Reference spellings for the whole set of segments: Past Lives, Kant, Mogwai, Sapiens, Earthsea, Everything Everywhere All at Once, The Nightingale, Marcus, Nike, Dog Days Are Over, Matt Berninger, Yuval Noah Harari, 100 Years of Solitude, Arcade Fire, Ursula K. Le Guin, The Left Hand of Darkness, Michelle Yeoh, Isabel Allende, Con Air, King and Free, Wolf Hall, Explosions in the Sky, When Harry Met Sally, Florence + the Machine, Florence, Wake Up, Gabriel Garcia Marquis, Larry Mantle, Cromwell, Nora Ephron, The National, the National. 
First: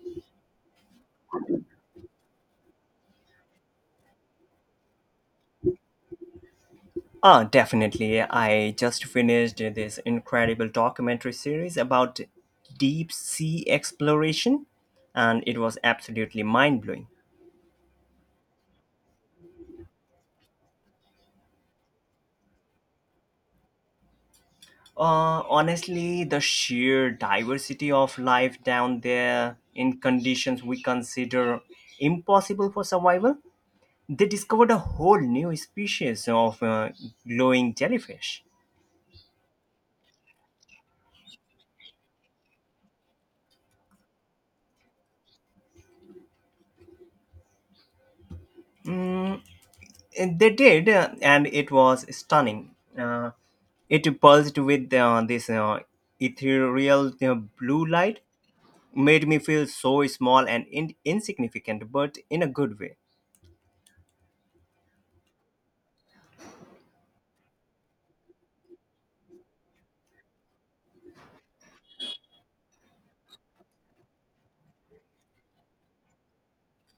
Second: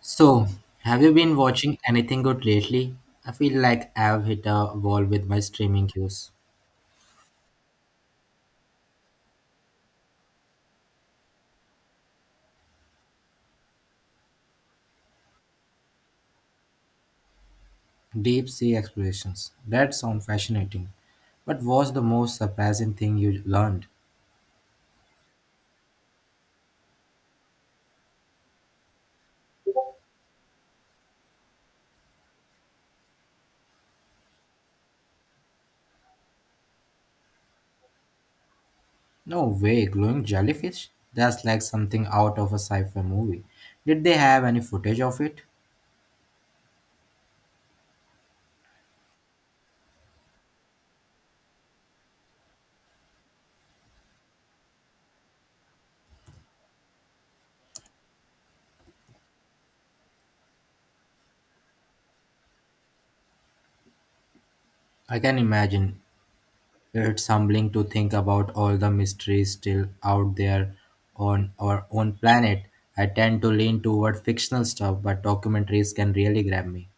So, have you been watching anything good lately? I feel like I've hit a wall with my streaming queues. Ah, definitely. I just finished this incredible documentary series about deep sea exploration, and it was absolutely mind blowing. Deep sea explorations. That sounds fascinating. But what's the most surprising thing you learned? Honestly, the sheer diversity of life down there in conditions we consider impossible for survival, they discovered a whole new species of glowing jellyfish. No way, glowing jellyfish? That's like something out of a sci fi movie. Did they have any footage of it? And They did, and it was stunning. Uh, it pulsed with this ethereal blue light, made me feel so small and insignificant, but in a good way. I can imagine. It's humbling to think about all the mysteries still out there on our own planet. I tend to lean toward fictional stuff, but documentaries can really grab me.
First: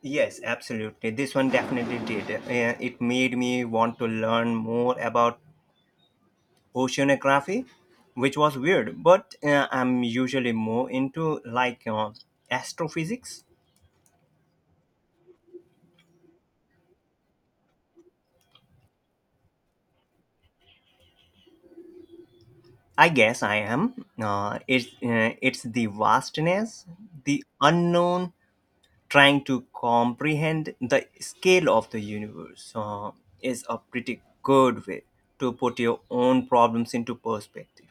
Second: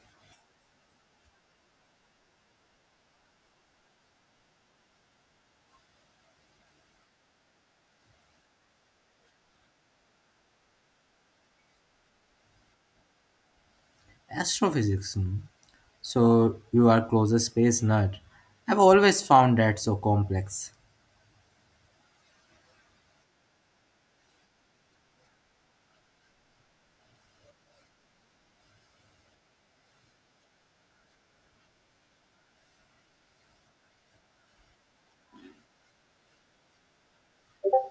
Yes, absolutely. This one definitely did. It made me want to learn more about oceanography, which was weird, but I'm usually more into like astrophysics. Astrophysics. Hmm. So you are closest space nerd. I've always found that so complex. I guess I am. It's the vastness, the unknown, trying to comprehend the scale of the universe is a pretty good way to put your own problems into perspective.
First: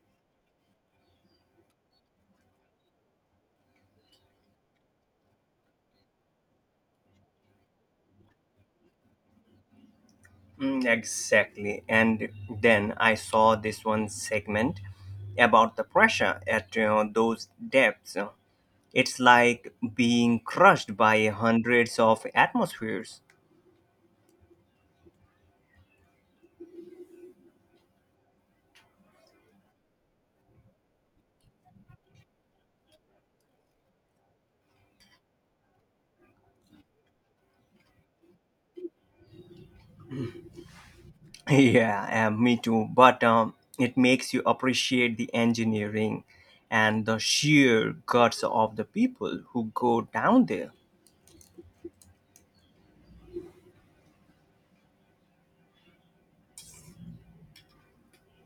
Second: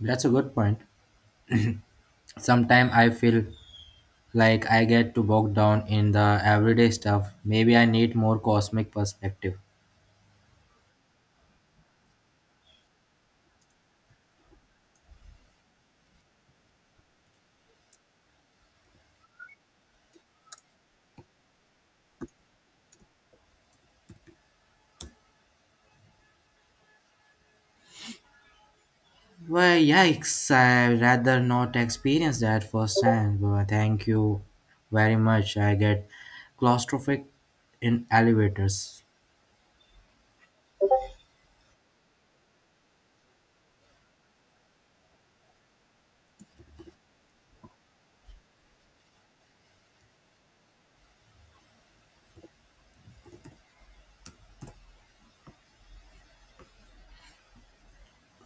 That's a good point. Sometimes I feel like I get too bogged down in the everyday stuff. Maybe I need more cosmic perspective. Mm, exactly. And then I saw this one segment about the pressure at those depths. It's like being crushed by hundreds of atmospheres. Well, yikes, I rather not experience that firsthand. Well, thank you very much. I get claustrophobic in elevators. Yeah, and me too. But it makes you appreciate the engineering and the sheer guts of the people who go down there.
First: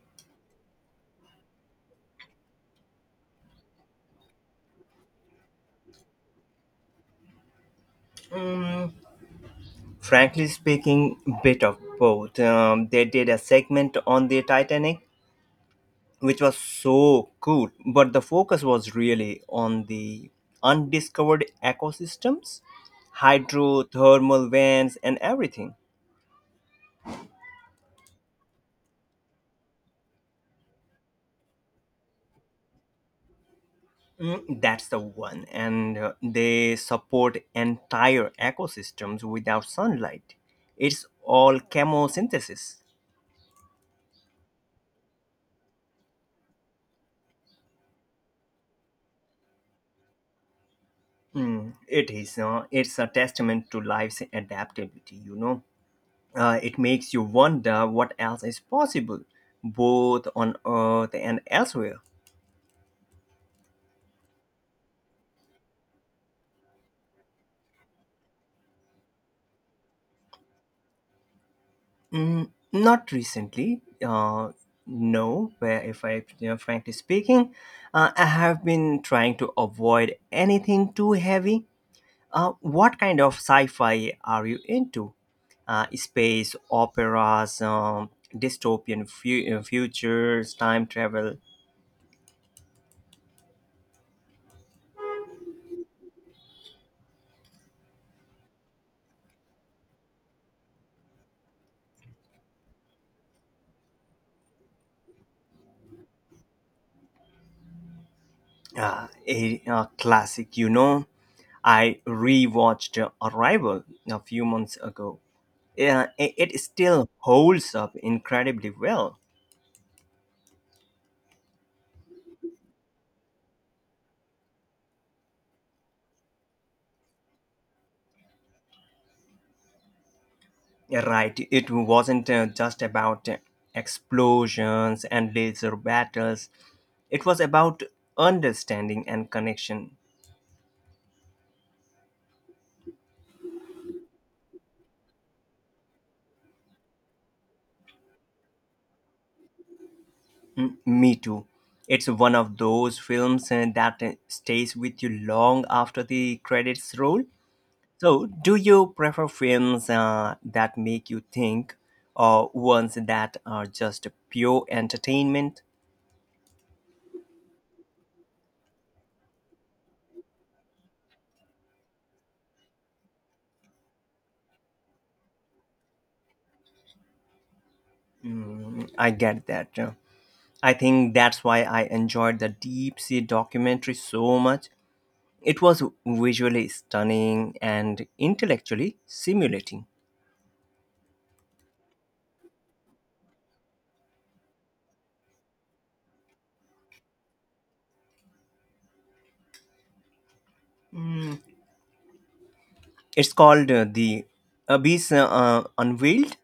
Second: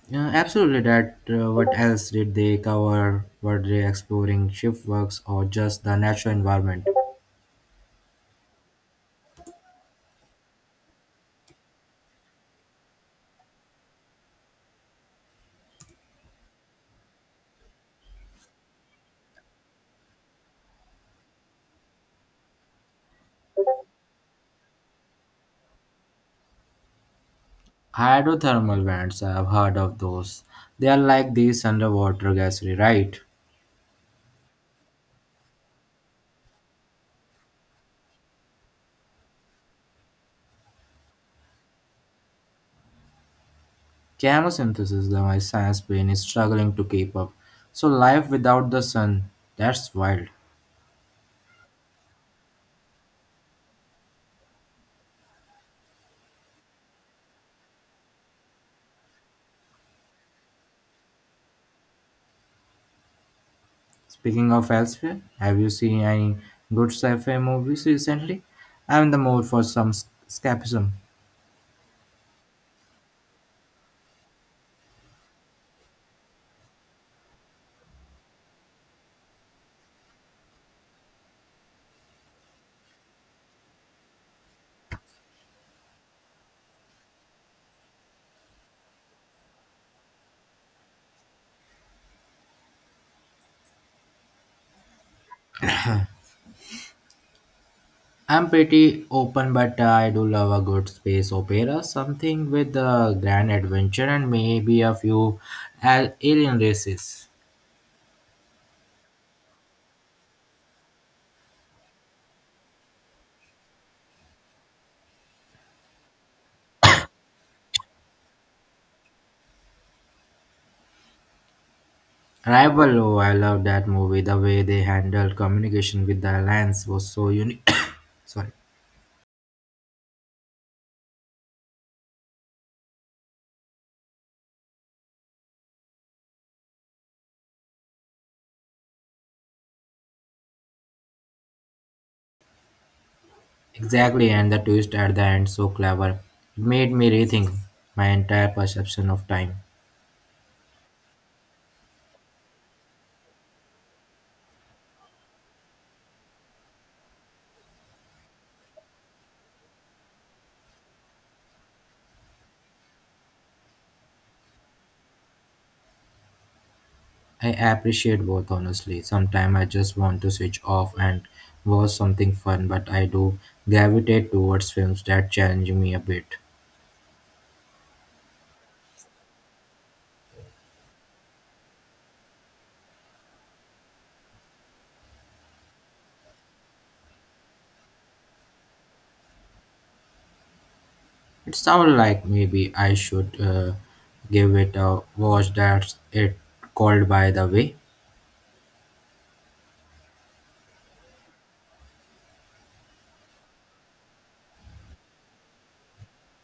Yeah, absolutely, that. What else did they cover? Were they exploring shift works or just the natural environment? Frankly speaking, bit of both. They did a segment on the Titanic, which was so good, but the focus was really on the undiscovered ecosystems, hydrothermal vents, and everything. Hydrothermal vents, I've heard of those. They are like these underwater gassery, right? Mm, that's the one. And they support entire ecosystems without sunlight. It's all chemosynthesis. Chemosynthesis, though my science brain is struggling to keep up. So, life without the sun, that's wild. Mm, it is. It's a testament to life's adaptability, It makes you wonder what else is possible, both on Earth and elsewhere. Speaking of elsewhere, have you seen any good sci-fi movies recently? I'm in the mood for some escapism. Mm, not recently. No, where if I frankly speaking, I have been trying to avoid anything too heavy. What kind of sci-fi are you into? Space operas, futures, time travel, I'm pretty open, but I do love a good space opera, something with a grand adventure and maybe a few alien races. a classic. You know, I rewatched Arrival a few months ago. It still holds up incredibly well. Rival, oh, I love that movie. The way they handled communication with the Alliance was so unique. Sorry. You're right, it wasn't just about explosions and laser battles. It was about understanding and connection. Exactly, and the twist at the end so clever. It made me rethink my entire perception of time. Me too. It's one of those films that stays with you long after the credits roll. So, do you prefer films that make you think or ones that are just pure entertainment? I appreciate both honestly. Sometimes I just want to switch off and watch something fun, but I do gravitate towards films that challenge me a bit. I get that. I think that's why I enjoyed the Deep Sea documentary so much. It was visually stunning and intellectually stimulating. It sounds like maybe I should give it a watch. That's it called, by the way. It's called The Abyss Unveiled.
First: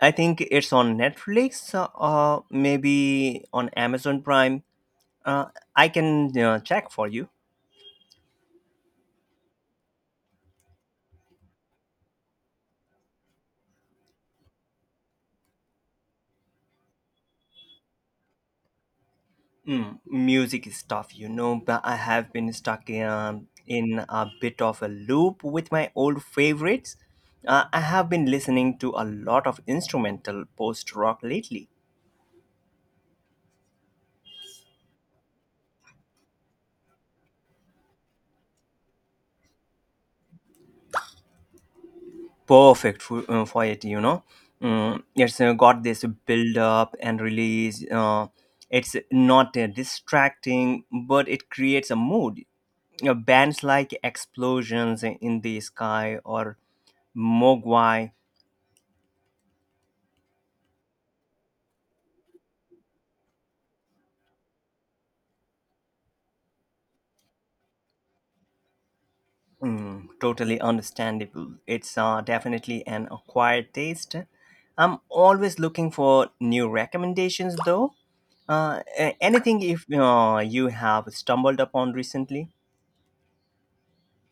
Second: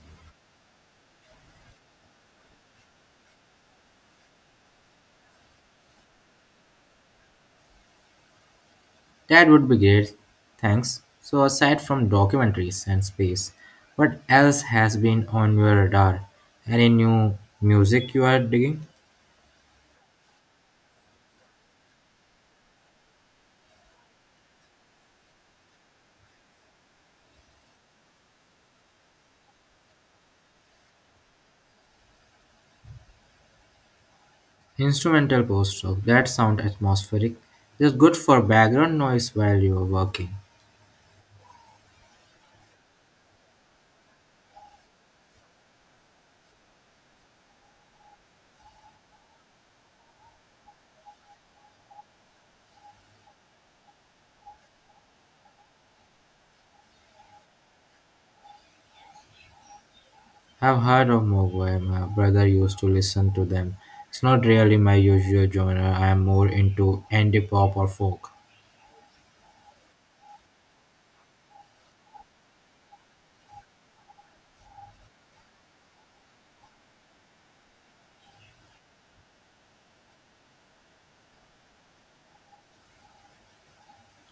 I think it's on Netflix, or maybe on Amazon Prime. Uh, I can check for you. That would be great. Thanks. So aside from documentaries and space, what else has been on your radar? Any new music you are digging? Mm, music stuff, you know, but I have been stuck in a bit of a loop with my old favorites. I have been listening to a lot of instrumental post rock lately. Instrumental post-rock that sound atmospheric, just good for background noise while you're working. Perfect for it. Mm, it's got this build up and release, it's not distracting, but it creates a mood, you know, bands like explosions in the sky or mogwai. I've heard of Mogwai. My brother used to listen to them. It's not really my usual genre. I am more into indie pop or folk. Mm, totally understandable. It's definitely an acquired taste. I'm always looking for new recommendations though. Anything if you have stumbled upon recently.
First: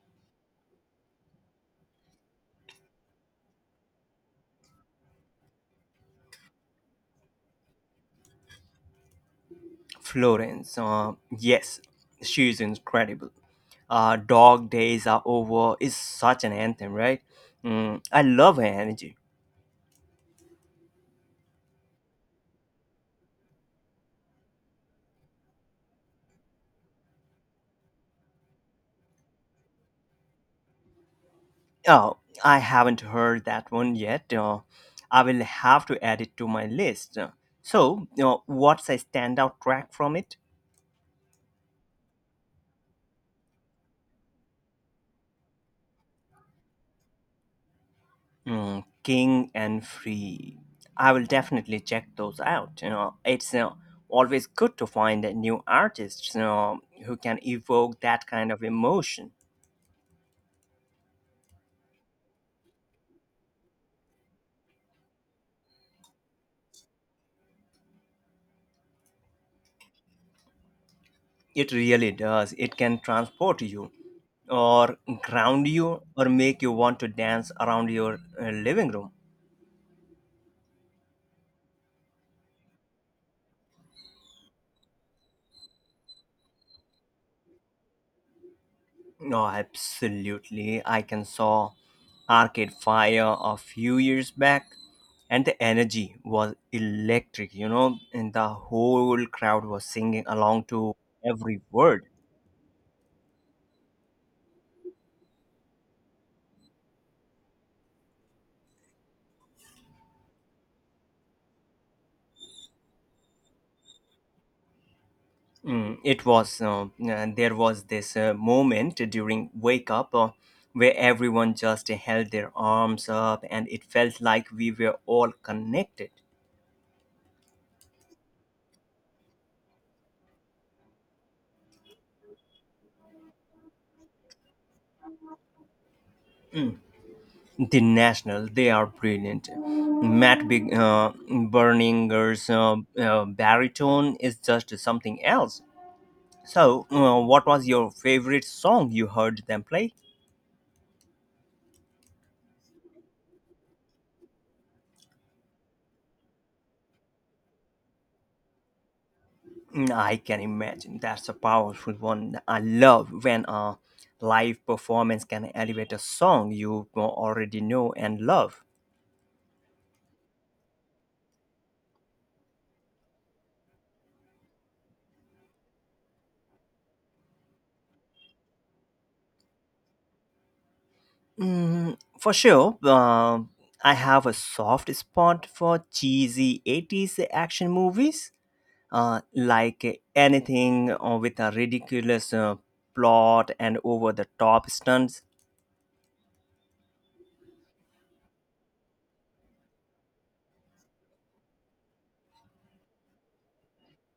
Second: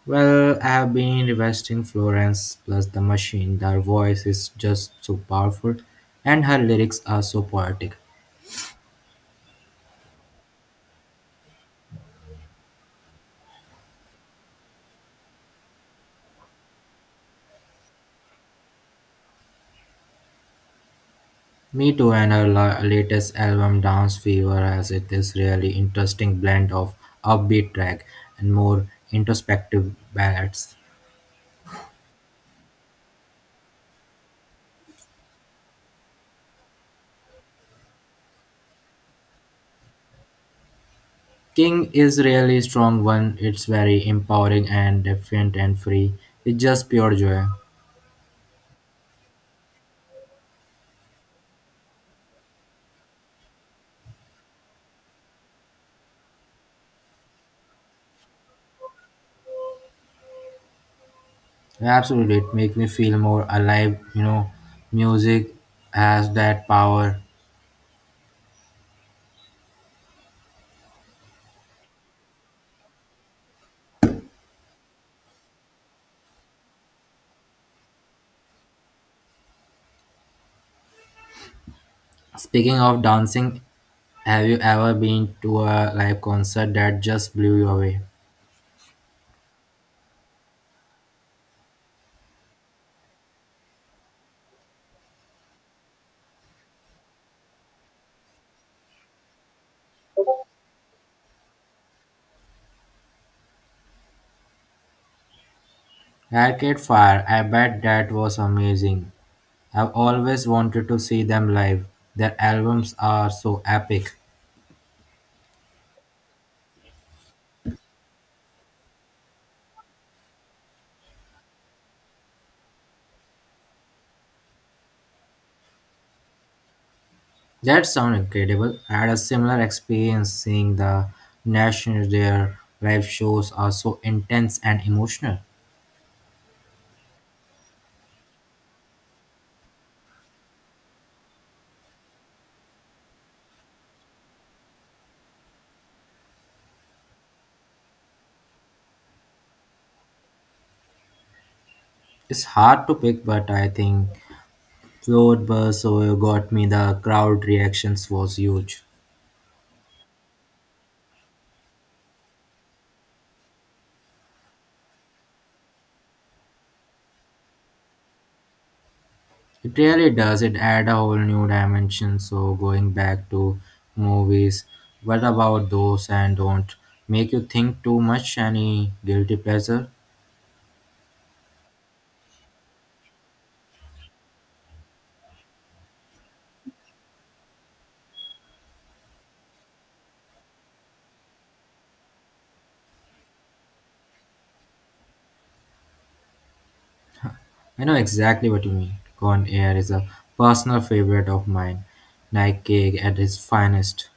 Well, I have been investing Florence plus the machine. Their voice is just so powerful, and her lyrics are so poetic. Florence. Yes, she is incredible. Dog Days Are Over is such an anthem, right? Mm, I love her energy. Me too, and her latest album Dance Fever has it this really interesting blend of upbeat track and more introspective ballads. Oh, I haven't heard that one yet. I will have to add it to my list. So, you know, what's a standout track from it? King is really strong one. It's very empowering and defiant and free. It's just pure joy. Mm, King and Free. I will definitely check those out. You know, it's always good to find new artists, you know, who can evoke that kind of emotion. Absolutely, it makes me feel more alive. You know, music has that power. It really does. It can transport you, or ground you, or make you want to dance around your living room. Speaking of dancing, have you ever been to a live concert that just blew you away? No, absolutely. I can saw Arcade Fire a few years back, and the energy was electric. You know, and the whole crowd was singing along to every word. Arcade Fire, I bet that was amazing. I've always wanted to see them live. Their albums are so epic. Mm, it was there was this moment during wake up where everyone just held their arms up and it felt like we were all connected. That sounds incredible. I had a similar experience seeing the National. Their live shows are so intense and emotional. Mm. The national, they are brilliant. Matt big, berninger's baritone is just something else. So what was your favorite song you heard them play? It's hard to pick, but I think Float Burst got me. The crowd reactions was huge. Mm, I can imagine. That's a powerful one. I love when a live performance can elevate a song you already know and love. It really does. It add a whole new dimension. So going back to movies, what about those and don't make you think too much? Any guilty pleasure? Mm, for sure, I have a soft spot for cheesy 80s action movies, like anything with a ridiculous plot and over the top stunts. I know exactly what you mean. Con Air is a personal favorite of mine. Nike at its finest.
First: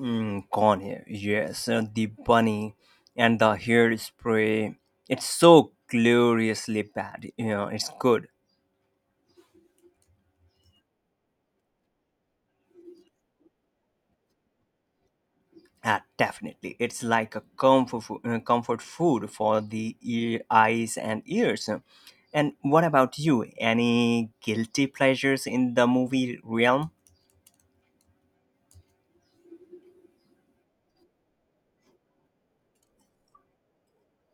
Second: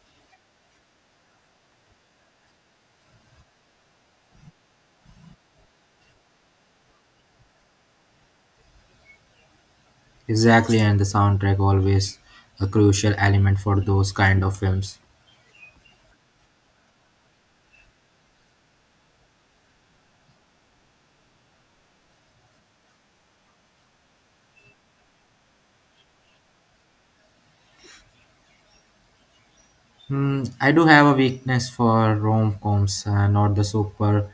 Mm, corn here. Yes, the bunny and the hairspray. It's so gloriously bad. You know, it's good. Exactly, and the soundtrack always a crucial element for those kind of films. Ah, definitely. It's like a comfort food for the ear, eyes and ears. And what about you? Any guilty pleasures in the movie realm? Hmm, I do have a weakness for rom coms, not the super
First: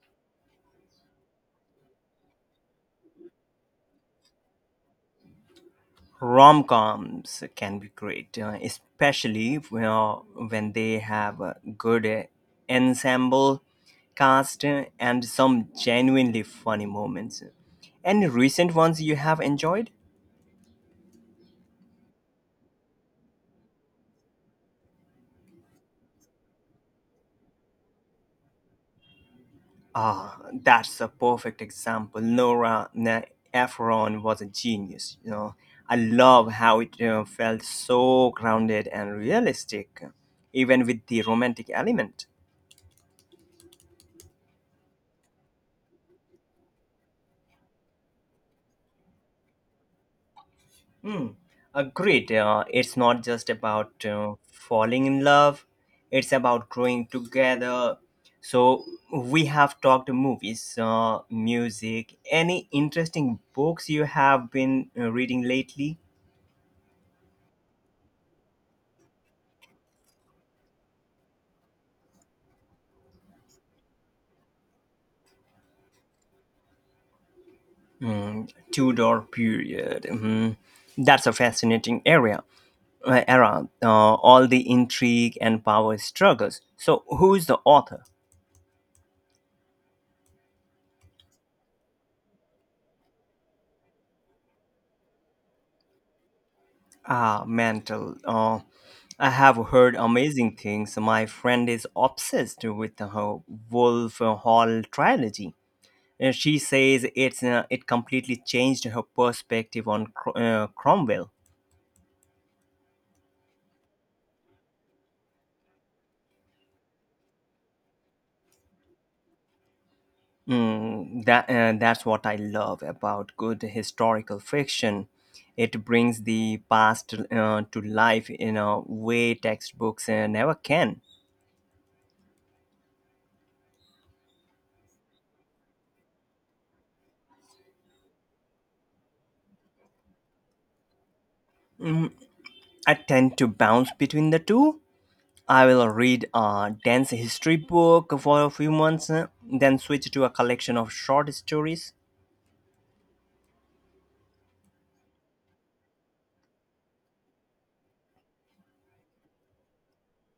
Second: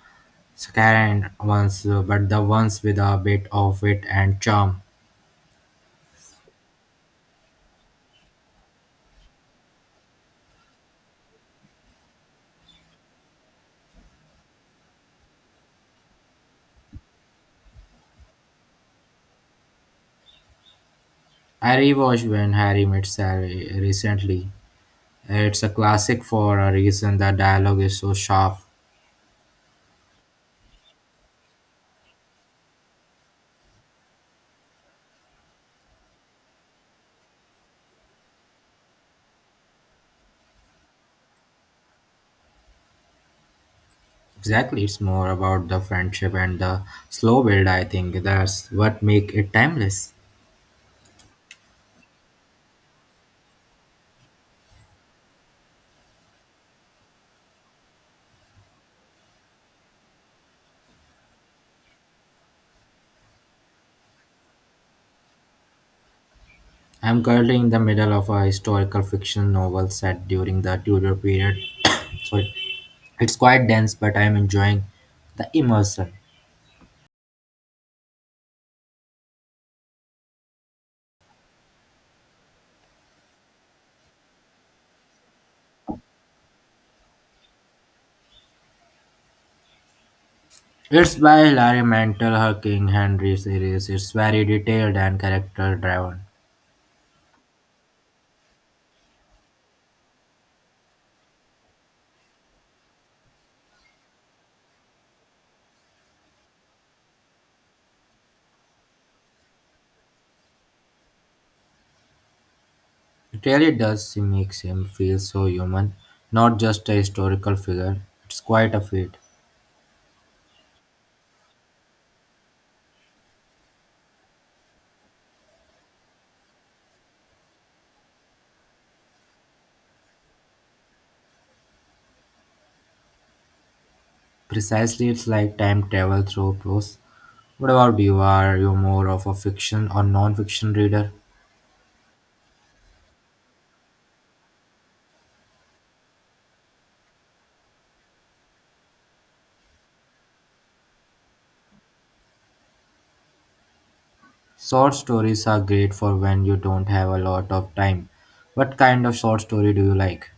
scant ones, but the ones with a bit of wit and charm. Rom-coms can be great, especially uh, when they have a good ensemble cast, and some genuinely funny moments. Any recent ones you have enjoyed? I rewatched When Harry Met Sally recently. It's a classic for a reason. The dialogue is so sharp. Ah, that's a perfect example. Ephron was a genius, you know. I love how it felt so grounded and realistic, even with the romantic element. Exactly, it's more about the friendship and the slow build. I think that's what make it timeless. Mm, agreed. It's not just about falling in love, it's about growing together. So, we have talked movies, music, any interesting books you have been reading lately? I'm currently in the middle of a historical fiction novel set during the Tudor period. Sorry, it's quite dense, but I'm enjoying the immersion. Mm, Tudor period. Mhm. That's a fascinating area. Era, all the intrigue and power struggles. So, who is the author? It's by Larry Mantle, her King Henry series. It's very detailed and character driven. Ah, mantle. I have heard amazing things. My friend is obsessed with the whole Wolf Hall trilogy. And she says it completely changed her perspective on Cromwell. It really does make him feel so human, not just a historical figure. It's quite a feat. Mm, that's what I love about good historical fiction. It brings the past to life in a way textbooks never can. Precisely, it's like time travel through prose. What about you? Are you more of a fiction or non fiction reader? I tend to bounce between the two. I will read a dance history book for a few months, then switch to a collection of short stories. Short stories are great for when you don't have a lot of time. What kind of short story do you like?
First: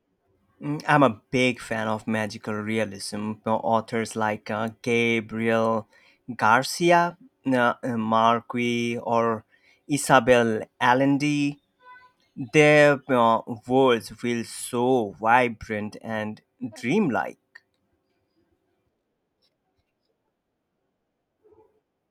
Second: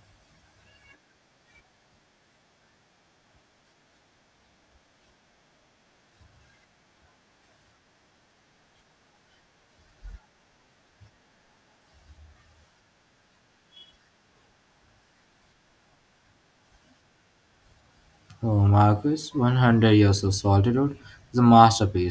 Mm, I'm a big fan of magical realism. Authors like Gabriel Garcia, Marquis, or Isabel Allende. Their worlds feel so vibrant and dreamlike. Oh, Marcus, 100 Years of Solitude is a masterpiece.